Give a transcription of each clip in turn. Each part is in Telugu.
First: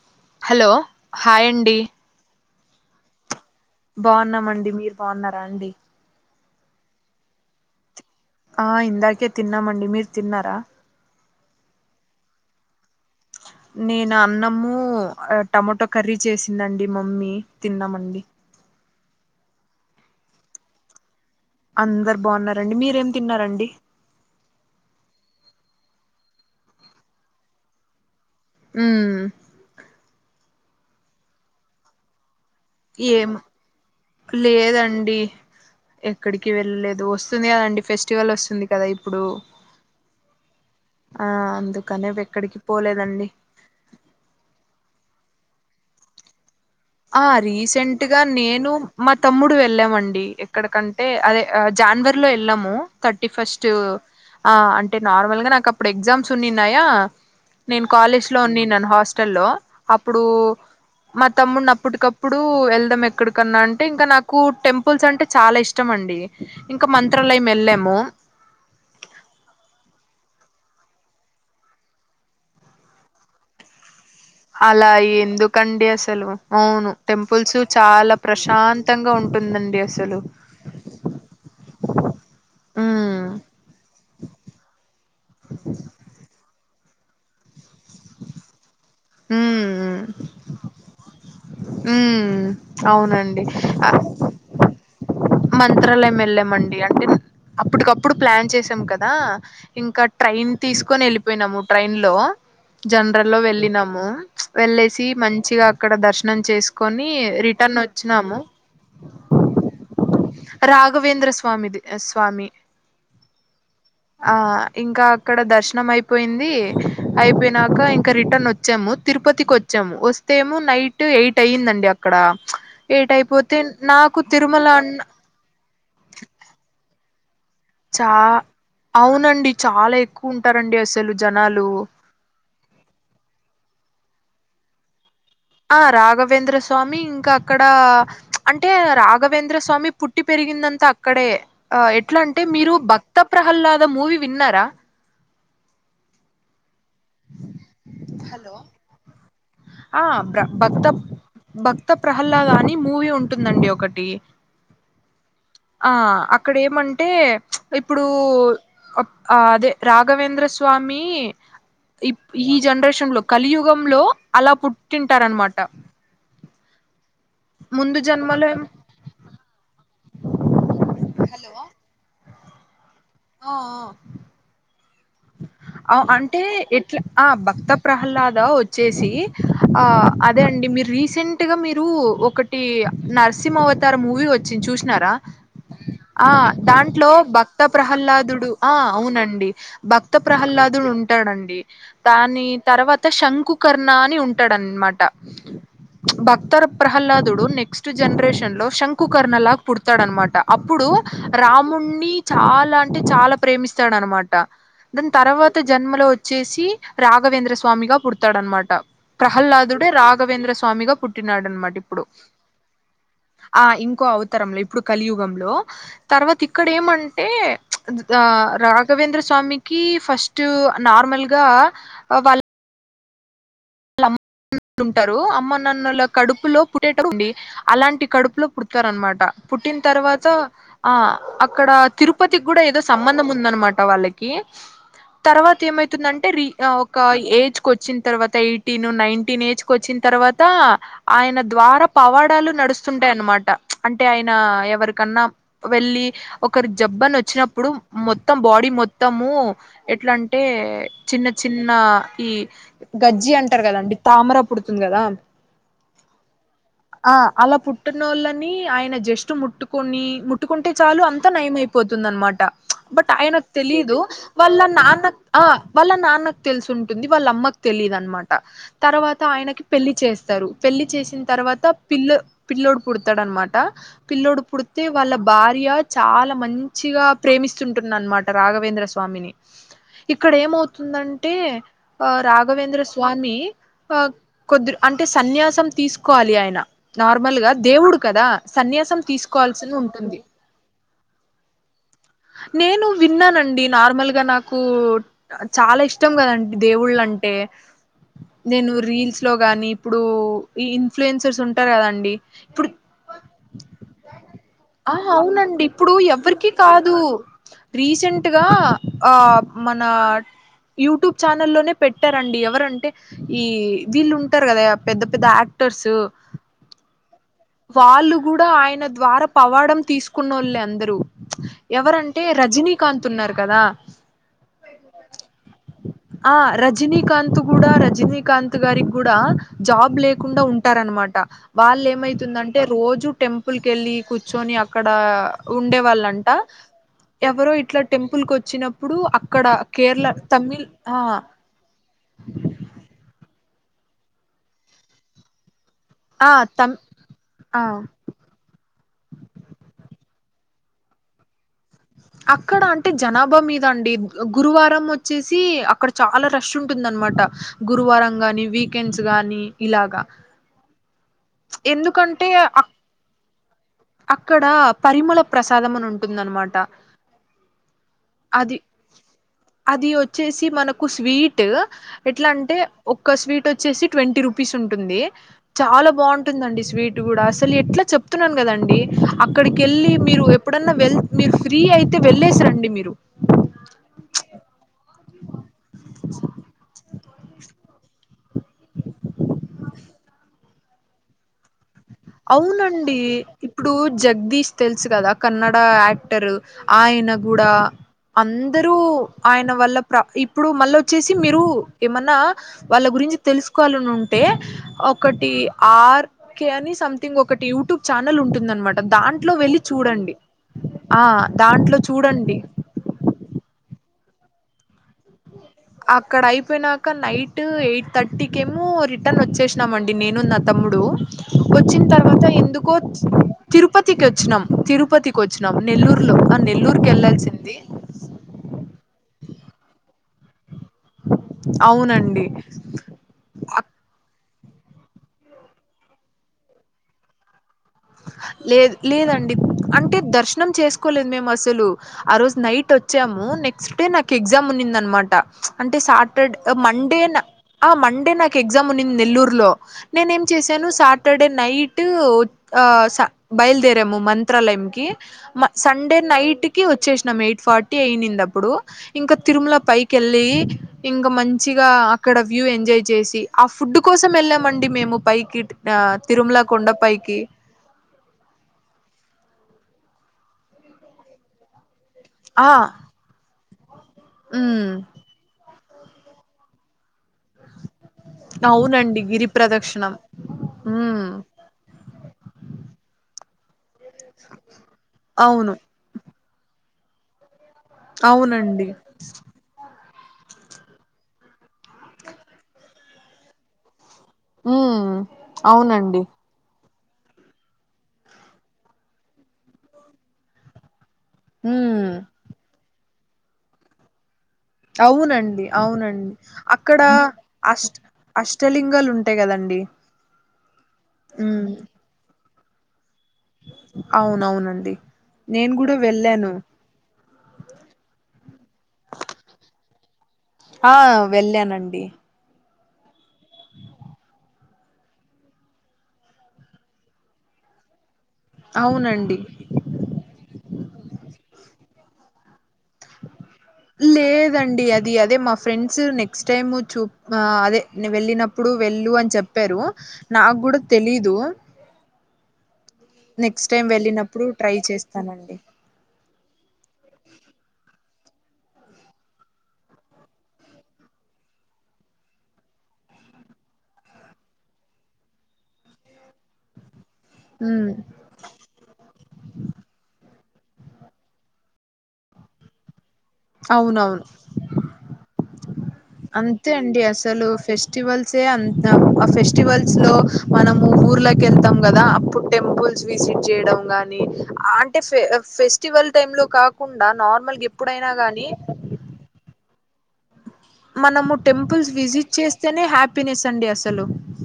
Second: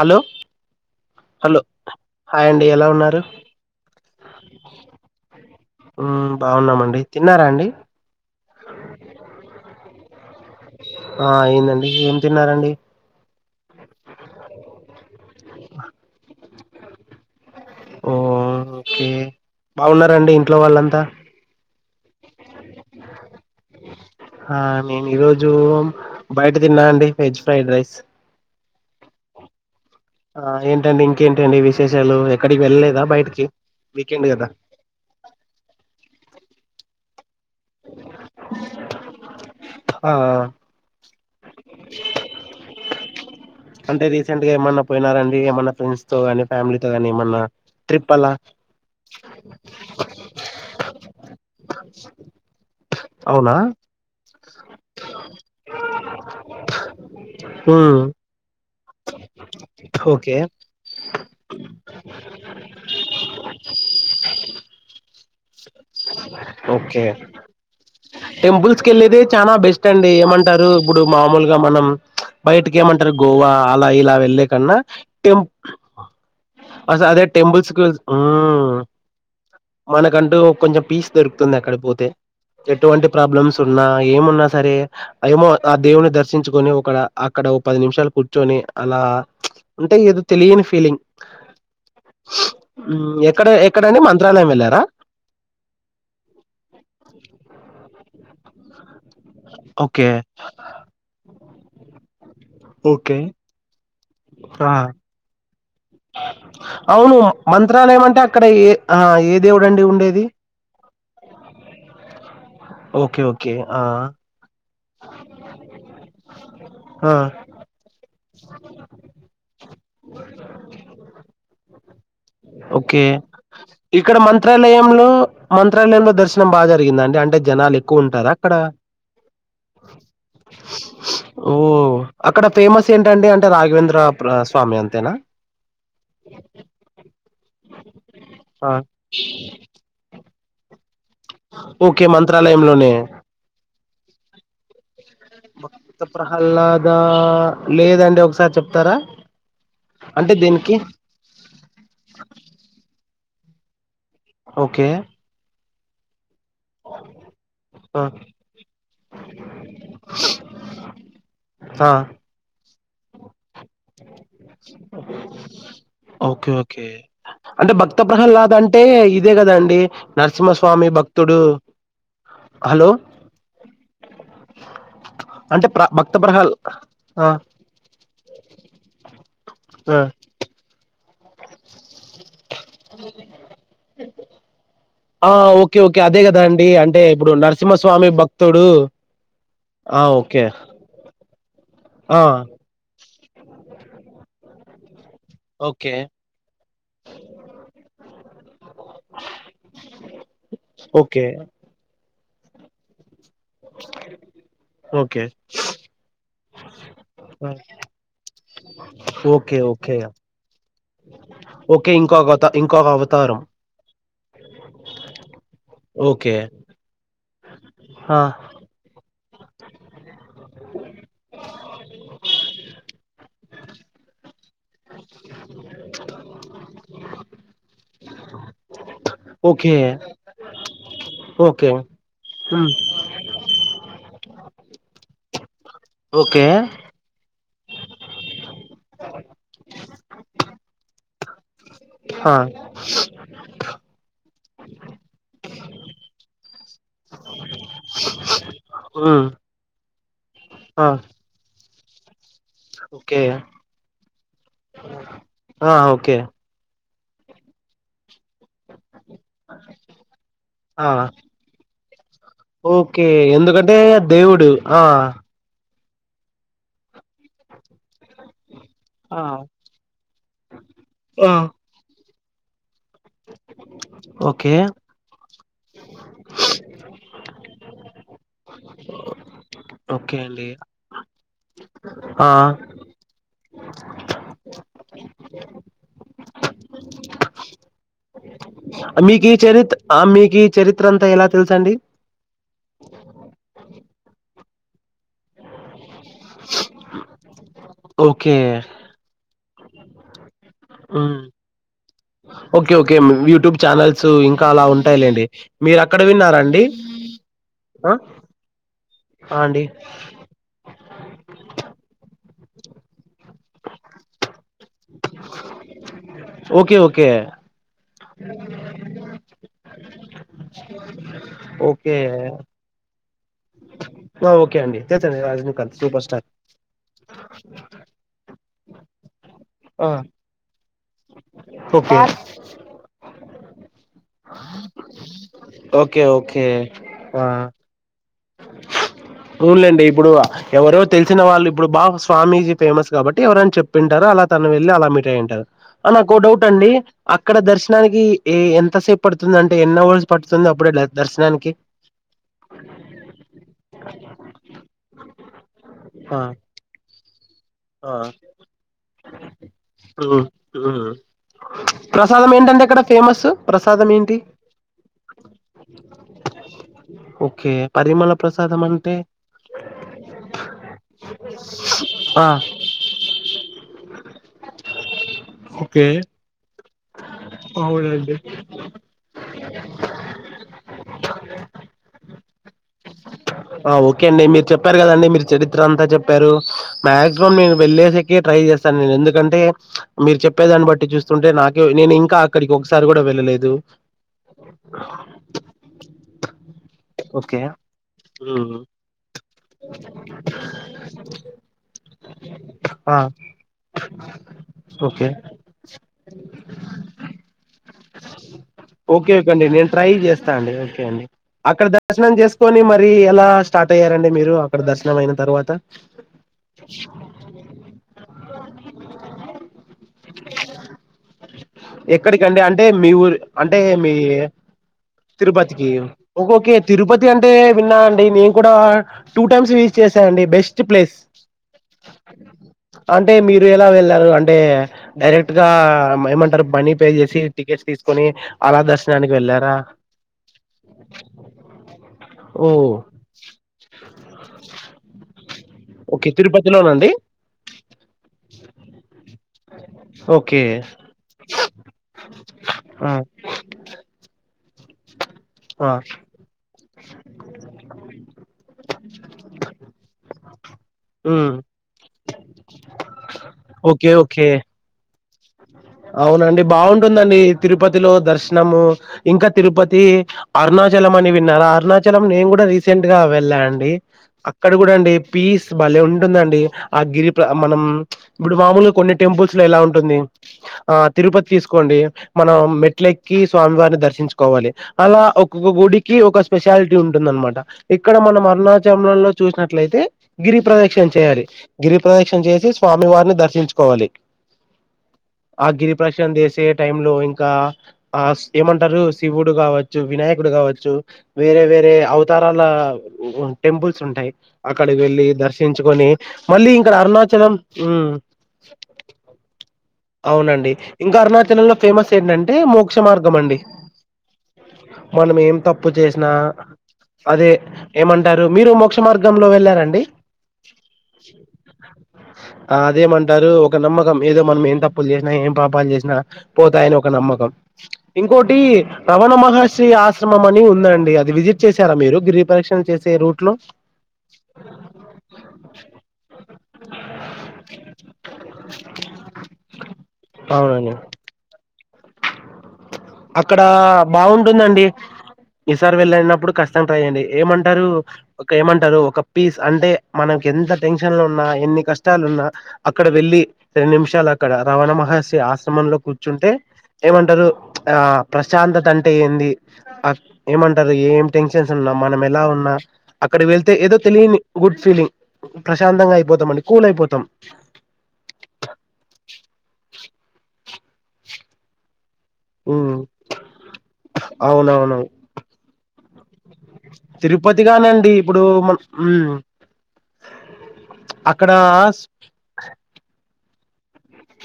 హలో హలో హాయ్ హలో అండి అండి ఎలా ఉన్నారు బాగున్నామండి మీరు బాగున్నారా అండి మ్మ్ బాగున్నామండి తిన్నారా అండి ఆ ఇందాకే తిన్నామండి మీరు తిన్నారా ఆ అయిందండి ఏం తిన్నారండి [inaudible] నేను అన్నము టమటో కర్రీ చేసిందండి మమ్మీ ఓ తిన్నామండి ఓకే బాగున్నారండి ఇంట్లో వాళ్ళంతా అందరు బాగున్నారండి మీరేం తిన్నారండి ఆ నేను ఈరోజు బయట తిన్నా అండి వెజ్ ఫ్రైడ్ రైస్ మ్మ్ ఆ ఏంటండి ఇంకేంటండి విశేషాలు ఎక్కడికి వెళ్ళలేదా ఏం బయటికి వీకెండ్ కదా లేదండి ఎక్కడికి వెళ్లేదు వస్తు వస్తుంది కదండి ఫెస్టివల్ వస్తుంది కదా ఇప్పుడు ఆ ఆ అందుకు కానే ఎక్కడికి పోలేదండి అంటే రీసెంట్ గా ఏమన్నా పోయినారం అడి ఏమన్నా ఫ్రెండ్స్ తో అని ఆ రీసెంట్గా నేను మా తమ్ముడు వెళ్ళామండి ఎక్కడకంటే అదే జానవరి లో వెళ్ళము థర్టీ అవునా ఫస్ట్ ఆ అంటే నార్మల్ గా నాకు అప్పుడు ఎగ్జామ్స్ ఉన్నిన్నాయా నేను మ్మ్ కాలేజ్ లో ఉన్ని హాస్టల్ లో అప్పుడు ఓకే మా తమ్ అప్పటికప్పుడు వెళ్దాం ఎక్కడికన్నా అంటే ఇంకా నాకు టెంపుల్స్ అంటే చాలా ఇష్టం అండి ఇంకా ఓకే మంత్రలయం వెళ్ళాము టెంపుల్స్ కె వెళ్ళేదే చాలా బెస్ట్ అండి ఏమంటారు ఇప్పుడు మామూలుగా మనం బైయటికేమంటారు గోవా అలా ఇలావ కన్నా అలా టె ఎందుకండి అసలు అవును అదే టెంపుల్స్ చాలా మ్మ్ ప్రశాంతంగా ఉంటుందండి అసలు మనకంటూ కొంచెం పీస్ దొరుకుతుంది అక్కడి పోతే ఎటువంటి ప్ర ఉమ్ ప్రాబ్లమ్స్ ఉన్నా ఏమున్నా సరే ఏమో ఆ దేవుని దర్శించుకొని అక్కడ అక్కడ ఓ పది నిమిషాలు కూర్చొని అలా ఉంటే ఉమ్ ఏదో తెలియని ఫీలింగ్ హ్మ్. అవునండి. ఎక్కడ ఎక్కడండి ఆహ్, మంత్రాలయం వెళ్ళారా మంత్రాలయం వెళ్ళామండి అంటే అప్పటికప్పుడు ప్లాన్ చేసాం కదా ఇంకా ఓకే ట్రైన్ తీసుకొని వెళ్ళిపోయినాము ట్రైన్ లో ఓకే జనరల్లో వెళ్ళినాము ఆ వెళ్ళేసి మంచిగా అక్కడ దర్శనం చేసుకొని అవును రిటర్న్ మంత్రాలయం అంటే వచ్చినాము అక్కడ ఏ ఆ ఏ దేవుడండి ఉండేది రఘావేంద్ర స్వామిది స్వామి ఓకే ఓకే ఆ ఆ ఇంకా అక్కడ దర్శనం అయిపోయింది ఆ అయిపోయినాక ఇంకా రిటర్న్ వచ్చాము తిరుపతికి వచ్చ వచ్చము వస్తేమ నైట్ ఎయిట్ అయ్యిందండి ఓకే ఇక్కడ నాకు తిరుమల అన్ మంత్రాలయంలో మంత్రాలయంలో దర్శనం బాగా జరిగిందండి అంటే జనాలు ఎక్కువ చా ఉంటారా అక్కడ అవునండి చాలా ఎక్కువ ఉంటారండి అసలు ఓ జనాలు అక్కడ ఫేమస్ ఏంటండి అంటే రాఘావేంద్ర స్వామి అంతేనా ఆ రాఘవేంద్ర స్వామి ఇంకా అక్కడ అంటే ఆ రాఘవేంద్ర స్వామి పుట్ పుట్టి పెరిగిందంతా అక్కడే ఆ ఓకే ఎట్లా అంటే మీరు మంత్రాలయంలోనే భక్త ప్రహ్లాద మూవీ విన్నారా భక్త ప్రహ్లాద లేదండి ఒకసారి హలో చెప్తారా ఆ అంటే బ దీనికి భక్త భక్త ప్రహ్లాద అని మూవీ ఉంటుందండి ఒకటి ఓకే ఆ అక్కడ ఏమంటే ఆ ఇప్పుడు ఆ అదే రాఘవేంద్ర స్వామి ఆ ఇ ఈ జనరేషన్ లో కలియుగంలో అలా పుట్టింటారనమాట ఓకే అంటే ముందు భక్త జన్మలో ప్రహల్లాద ఏం- అంటే ఇదే కద అండి నరసింహ స్వామి భక్తుడు హలో ఆఆ అంటే ప్ర అ భక్త అంటే ప్రహల్ ఇట్లా ఆ భక్త ప్రహ్లాద వచ్చేసి ఆ అదే అండి మీరు రీసెంట్గా మీరు ఒక ఇ నర్సింహ అవతార మూవీ వచ్చింది చూసినారా ఆ! ఓకే. ఓకే. అదే ఆ గదండీ! అంటే దాంట్లో ఇప్పుడు భక్త నరసింహస్వామి ప్రహ్లాదుడు భక్తుడు ఆ అవునండి ఆ! భక్త ఓకే. ప్రహ్లాదుడు ఉంటాడు అండి ఆ! దాని తర్వాత శంకుకర్ణ అని ఉంటాడనమాట ఓకే. బక్తర్ ప్రహ్లాదుడు నెక్స్ట్ జనరేషన్ లో శంకుకర్ణ లాగా పుడతాడు అనమాట అప్పుడు ఓకే. రాముణ్ణి చాలా అంటే చాలా ప్రేమిస్తాడనమాట దాని ఓకే. తర్వాత జన్మలో వచ్చేసి ఆ! రాఘవేంద్ర స్వామిగా పుడతాడనమాట ఓకే. ప్రహ్లాదుడే ఓకే. రాఘవేంద్ర స్వామిగా పుట్టినాడనమాట ఓకే. ఇప్పుడు ఇంకో అవత ఇంకొక అవతారం. ఆ ఇంకో అవతరంలో ఇప్పుడు కలియుగంలో ఓకే. తర్వాత ఇక్కడ ఏం [unintelligible] అంటే ఆ! రాఘవేంద్ర స్వామికి ఫస్ట్ నార్మల్గా వాళ్ళ వాళ్ళ అమ్మ టారు అమ్మ నాన్న ల కడుపులో పుట్టేటప్పుడు అండి అలాంటి కడుపులో పుడతారు అనమాట పు ఓకే. పుట్టిన తర్వాత ఆ అక్కడ ఓకే. తిరుపతికి కూడా హ్మ్. ఏదో సంబంధం ఉందనమాట వాళ్ళకి తర్వాత ఏమైతుందంటే ఓకే. రీ ఒక ఏజ్ కు వచ్చిన తర్వాత ఎయి నైన్టీన్ ఏజ్ కు వచ్చిన తర్వాత ఆయన ద్వారా ఆ! పవాడాలు నడుస్తుంటాయి అన్నమాట అంటే ఆయన ఎవరికన్నా వెళ్ళి ఒక ఒకరి జబ్బు అని వచ్చినప్పుడు మొత్తం బాడీ హ్మ్. మొత్తము ఎట్లా అంటే ఆ! చిన్న చిన్న నా ఈ ఓకే. గజ్జి అంట టారా కదండి తామరా పుడుతుంది కదా ఆ! ఓకే. అలా పుట్టినోళ్ళ నీ ఆయన జస్ట్ ముట్టుకొని ముట్టుకుంటే ఆ! చాలు అంత నయమయి దనమాట ఓకే. బట్ ఆయనకు ఎందుకంటే తెలీదు దేవుడు. వాళ్ళ ఆ! నాన్న ఆ వాళ్ళ నాన్నకు తెలిసి ఉంటుంది వాళ్ళ అమ్మకు తెలిదు అనమాట ఆ! తర్వాత ఆయనకి పెళ్లి చేస్తారు పెళ్లి చేసిన ఆ! తర్వాత పిల్ల పిల్ల్లోడు పుడతాడు అనమాట ఆ పిల్లోడు ఓకే. పుడితే వాళ్ళ భార్య చాలా మంచిగా ప్రేమిస్తుంటుంది అన్నమాట రాఘవేంద్ర స్వామిని ఓకే ఇక్కడ అండి. ఏమవుతుందంటే ఆ రాఘవేంద్ర స్వామి ఆ కొద్దిరు అంటే సన్యాసం తీసుకోవాలి ఆయన నార్మల్ గా దేవుడు కదా సన్యాసం మీకు ఈ తీసుకోవాల్సి చరిత్ర ఆ ఉంటుంది మీకు ఈ చరిత్ర అంతా ఎలా తెలుసా అండి నేను విన్నానండి నార్మల్ గా నాకు చాలా ఇష్ట ఇష్టం కదండి దేవుళ్ళ అంటే ఓకే. నేను రీల్స్ లో గాని ఇప్పుడు ఈ హ్మ్. ఇన్ఫ్లుయెన్సర్స్ ఉంటారు కదండి ఇప్పుడు ఓకే. ఓకే. మ్ యూట్యూబ్ ఛానల్స్ ఇంకా అలా ఆ ఉంటాయిలేండి. అవునండి ఇప్పుడు మీరక్కడ ఎవరికి విన్నారాండి? కాదు తూ ఆ! రీసెంట్గా ఆ మన యూట్యూబ్ ఛానల్ల్లోనే పెట్టారండి ఎవరంటే ఈ వీళ్ళు కదా పెద్ద పెద్ద యాక్టర్స్ ఓకే. ఓకే. వాళ్ళు కూడా ఆయన ద్వారా పవాడం తీసుకున్న వాళ్ళు అందరూ ఓకే. ఎవరంటే రజనీకాంత్ తున్నారు కదా ఆ! ఓకే అండి. తెలుసండి 'రజనీకాంత్' సూపర్ స్టార్. ఆ రజినీకాంతు గూడా రజినీకాంత్ త్ గారిక్ గుడా ఆ! జాబ్ లేకుండా ఉంటారన్మాట ఓకే. వాళ్లేమ రోజూ టెంపుల్ కెళ్ళి కూర్చొని అక్కడ ఉండే ఓకే. వాళ్ళంట ఎవరో ఇట్ల టెం అవున్లేండి ఇప్పుడు తమిళ్ ఎవరో ఆ తెల్సిన వాళ్ళు ఇప్పుడు బా స్వామీజీ ఫేమస్ కాబట్టి ని చెప్పింటరు. అలా తను వెళ్ళి అలా మీట్ అయింటరు. ఆ నాకో డౌట్ అండి అక్కడ ఆ దర్శనానికి ఏ ఎంతసేప్ పడుతుంది. అంటే ఎన్ అవర్స్ పడుతుంది అప్పుడే దర్శనానికి అక్కడ అంటే జనాభా మీద అండి గురువారం వచ్చేసి అక్కడ ఆ! చాలా రష్ ఉంటుం దన్మాట. ఆ! గురువారం గానీ వీకెండ్స్ గాని ఇలాగా హ్మ్. హ్మ్. ఎందుకంటే ప్రసాదం అ ఏంటంటే ఇక్కడ ఫేమస్ ప్రసాదం ఏంటి అక్కడ పరిమల ప్రసాదం అని ఉంటుందన్మాట. ఓకే పరిమళ ప్రసాదం అంటే? అది ఒచ్చేసి మనకు స్వీట్ ఆ ఎట్లంటే ఒక్క స్వీట్ వచ్చేసి ట్వంటీ రూపీస్ ఉంటుంది. ఓకే చాలా బాగుంటుందండి స్వీట్ గుడా అసల్ ఎట్ల అవునండి చెప్తున్నాను కదండి అక్కడికెళ్ళి మీరు ఎప్పుడన్న వెళ్ మీర్ ఫ్రీ అయితే వెళ్ళేసి రండి మీరు ఆ ఓకే అండి మీరు చెప్పారు కదండి మీరు చరిత్ర అంతా చెప్పారు మాక్సిమం మేము వెళ్ళేసెకే ట్రై చేస్తాన్ నేను ఎందుకంటే మీరు చెప్పేదాన్ని బట్టి చూస్తుంటే నా అవునండి. ఇప్పుడు జగ్దీష్ తెల్సు కదా కన్నడ యాక్టర్ ఆ యన ఓకే గూడ ఉమ్. అందరూ ఆయన వల్ల ప్ర ఇప్పుడు మళ్ళ వచ్చేసి మీరు ఏమన్నా వాళ్ళ ఆ గు రించి తెల్సుకోవాలనుంటే ఓకే ఒకటి ఆర్ కే అని సమ్ థింగ్ ఒకటి యూట్యూబ్ ఛానెల్ ఉంటుందన్మాట ఓకే ఓకే దాంట్లో అండి వెళ్ళి నేను ట్రై చూడండి ఆ దాంట్లో చూ నం చేస్కోని మరి ఎలా స్టార్ట్ అయ్యారండి మీరు అక్కడ దర్శనం అయిన తర్వా అక్కడ అయిపోనాక నైట్ ఎయిట్ థర్టీకేమో రిటర్న్ వచ్చేసినం అండి నేను నా తమ్ముడు. వచ్చిన్ తర్వాత ఎక్కడికండి అంటే ఎందుకో మీ ఊరు అంటే మీ తిరుపతికి వచ్చినం. తిరుపతికి వచ్చి నం నెల్లూర్లో ఆ ఓకే తిరుపతి అంటే నెల్లూర్కెళ్లాల్సింది విన్నా అండి నేన్ కూడా టూ టైమ్స్ విసిట్ చేసా అండి బెస్ స్ట్ ప్లేస్ అవునండి అంటే మీరు ఎలా ఎళ్ళారు అం టే డైరెక్ట్గా ఏమంటరు మనీ పే చేసి టికెట్స్ తీసుకొని అలా లేదు దర్శనానికి లేదండి వెళ్ళారా అంటే దర్శనం చేస్కోలేద్ మేం అసలు ఆ రోజ్ ఓ నైట్ వచ్చాము. నెక్స్ట్ డే నాక్ ఎగ్జామ్ ఉన్నిందన్మాట. అంటే ఓకే సాటర్ తిరుపతిలోనండి మండే న ఆ మండే నాక్ ఎగ్జామ్ ఉన్నింది నెల్లూర్లో నేనేం ఓకే చేశాను సాటర్డే నైట్ ఆ స బయల్దేరాము మంత్రాలయంకి మ ఆ సండే నైట్ కి వచ్చేసినం ఎయిట్ ఫార్టీ అయింది అప్పుడు ఇంకా తిరుమల పైకె వెళ్ళి ఇంకా ఉమ్ మంచిగా అక్కడ వ్యూ ఎంజాయ్ చేసి ఆ ఫుడ్ ఓకే కోసం ఓకే ఎళ్ళామండి మేము పైకిట్ అవునండి బాగుంటుందండి తిరుప లో దర్శనము ఇంకా తిరుపతి, అరుణాచలం అని విన్నారా అరుణా నేన్ గుడా ఆ రీసెంట్గా వెళ్ళా అండి అక్కడ ఉమ్ గుడా అండి పీస్ భలే ఉంటుందండి. ఆ గిరి ప్ర మనం ఇప్పుడు మాముూల్గా కొన్ని అవునండి గిరి టెంపుల్స్లో ఎలా ప్రదక్షిణం ఉంటుంది. ఆ ఉమ్ తిరుపతి తీస్కోండి మనం మెట్లెక్కి స్వామివార్ని దర్శ ఊహించుకోవాలి. అలా ఒక్కొక్క అవును గుడికి ఒక స్పెషాలిటీ ఉంటుందన్మాట. ఇక్కడ మనం అవునండి అరుణాచలల్లో చూసినట్లయితే గిరి ప్రదక్షిణ చేయాలి. గిరి ప్రదక్షిణ చేసి స్వామివారిని దర్శించుకోవాలి. మ్ ఆ గిరి ప్రదక్షణ చేసి టైమ్లో ఇంకా ఆ ఏమంటారు శివుడు కావచ్చు, వినాయకుడు కావచ్చు, వేరే వేరే ఉమ్ అవతారాల టెంపుల్స్ ఉంటాయి అక్కడికి వెళ్ళి అవునండి దర్శించుకొని అవునండి మళ్ళీ ఇక్కడ అక్కడ అరుణాచలం అష్ట ఉమ్ అష్టలింగాలు ఉంటాయి కదండి అండి అవునండి ఇంకా అరుణాచలంలో ఫేమస్ ఏంటంటే మోక్ష మార్గం అండి అవునవునండి మనం ఏం నేను తప్పు కూడా చేసినా వెళ్ళాను అదే ఏమంటారు మీరు మోక్ష మార్గంలో వెళ్ళారండి ఆ వెళ్ళానండి ఆ అదేమంటారు ఒక నమ్మకం ఏదో మనం ఏం త ప్పులు జేసినా ఏం పాపాలు జేసినా పోతాయని ఒక నమ్మకం ఇంకోటి రవణ అవునండి మహార్షి ఆశ్రమం అని ఉందండి అది విజిట్ చేశారా మీరు గిరి ప్రదర్శన చేసే రూట్ లో లేదండి అది అదే మా ఫ్రెండ్స్ నెక్స్ట్ టైమ్ చూ అదే వెళ్ళినప్పుడు వె ళ్ళు అని చెప్పారు నాకు గూడా అవునండి తెలీదు అక్కడ నెక్స్ట్ టైం వెళ్ళినప్పుడు ట్రై బాగుంటుందండి చేస్తానండి ఈసారి వెళ్ళిన ప్పుడు ఖచ్చితంగా ట్రైచేయండి ఏమంటారు ఒక ఏమంటారు ఒక పీస్ అంటే మనకి ఎంత టెన్షన్ లో ఉన్నా ఆ ఎన్ని కష్టాలున్నా అక్కడ వెళ్ళి రెండు నిమిషాలు అక్కడ రవణ మహర్షి ఆశ్రమంలో కూర్చుంటే ఏమంటారు ఉమ్ ఆ ప్రశాంతత అంటే ఏంది ఏమంటారు ఏం టెన్షన్స్ ఉన్నా మనం ఎలా ఉన్నా అక్కడ వెళ్తే ఏదో అవునవును తెలియని గుడ్ ఫీలింగ్ ప్రశాంతంగా అయిపోతాం అంతే కూల్ అండి అయిపోతాం అసలు ఫెస్టివల్సే అంత ఆ ఫెస్టివల్ స్లో మనము ఊర్ల కెళ్తాం గదా ఇప్పుడు ఉమ్, టెంపుల్స్ విజిట్ చేయడం గానీ అవునవును అంటే ఫెస్టివల్ టైం లో కాకుండా నార్మల్ తిరుపతిగానండి ఎప్పుడైనా ఇప్పుడు గానీ మన ఉమ్, మనము అక్కడ టెంపుల్స్ విజిట్ చేస్తేనే హ్యాపీనెస్ అండి అసలు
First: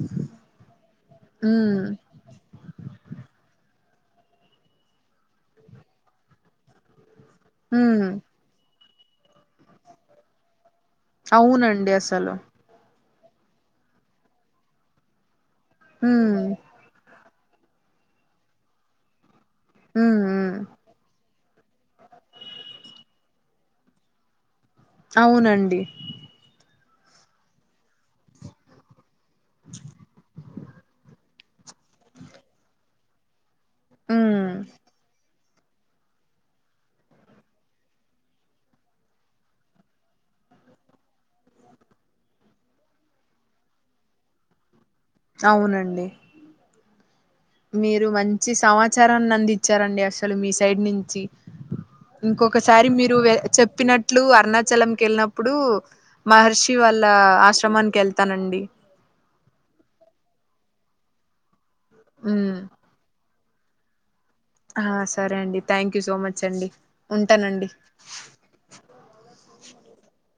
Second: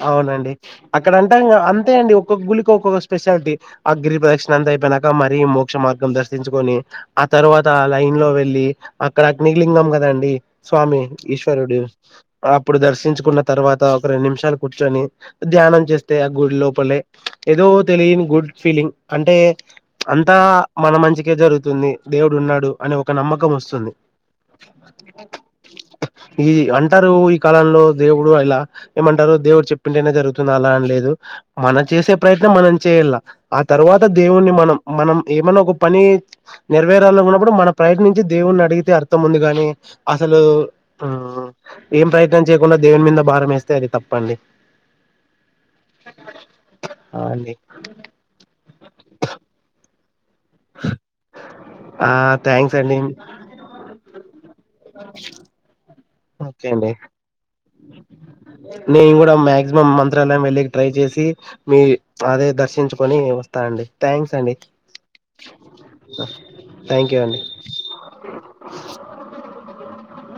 అవునండి అక్కడ అంటా ఉమ్ అంతే అండి ఒక్కొక్క గుడికి ఒక్కొక్క స్పెషాలిటీ అ గిరి ప్రదర్శన అంతా అయిపోయినాక మరీ మోక్ష మార్గం దర్శించుకొని ఆ తర్వాత ఉమ్ లైన్ లో వెళ్ళి అక్కడ అగ్నిలింగం కదండి స్వామి ఈశ్వరుడు అవునండి అసలు అప్పుడు దర్శించుకున్న తర్వాత ఒక రెండు నిమిషాలు కూర్చొని ధ్యానం చేస్తే ఆ ఉమ్ గుడి లోపలే ఏదో తెలియని గుడ్ ఫీలింగ్ అంటే ఉమ్ అంతా ఉమ్ మన మంచికే జరుగుతుంది దేవుడు ఉన్నాడు అని ఒక నమ్మకం వస్తుంది అవునండి ఈ అంటారు ఈ కాలంలో దేవుడు ఇలా ఏమంటారు దేవుడు చెప్పింటేనే జరుగుతుంది అలా అని లేదు మనం చేసే ప్రయత్నం మనం చేయాలా ఆ తర్వాత ఉమ్ దేవుణ్ణి మనం మనం ఏమైన్నా ఒక పని నెరవేరాల ఉన్నప్పుడు మన ప్రయత్నించి దేవుని అడిగితే అర్థం ఉంది గాని అసలు ఏం ప్రయత్నం చేయకుండా దేవుని మీద భారం యేస్తే అది తప్పండి అవునండి ఆ అండి మీరు మంచి సమాచారాన్ని అందించారండి అసలు మీ సైడ్ నుంచి ఆ థ్యాంక్స్ ఇంకొకసారి అండి మీరు చెప్పినట్లు అరుణాచలం కెళ్ళినప్పుడు ఓకే మహర్షి అండి వాళ్ళ ఆశ్రమానికి వెళ్తానండి నేను కూడా మాక్సిమం మంత్రాలయం వెళ్ళకి ట్రై చేసి మీ అదే ఉమ్ దర్శించుకొని వస్తానండి థ్యాంక్స్ అండి ఆ సరే అండి థ్యాంక్ యూ సో మచ్ అండి థ్యాంక్ యూ అండి ఉంటానండి అాల సూ మ [unintelligible]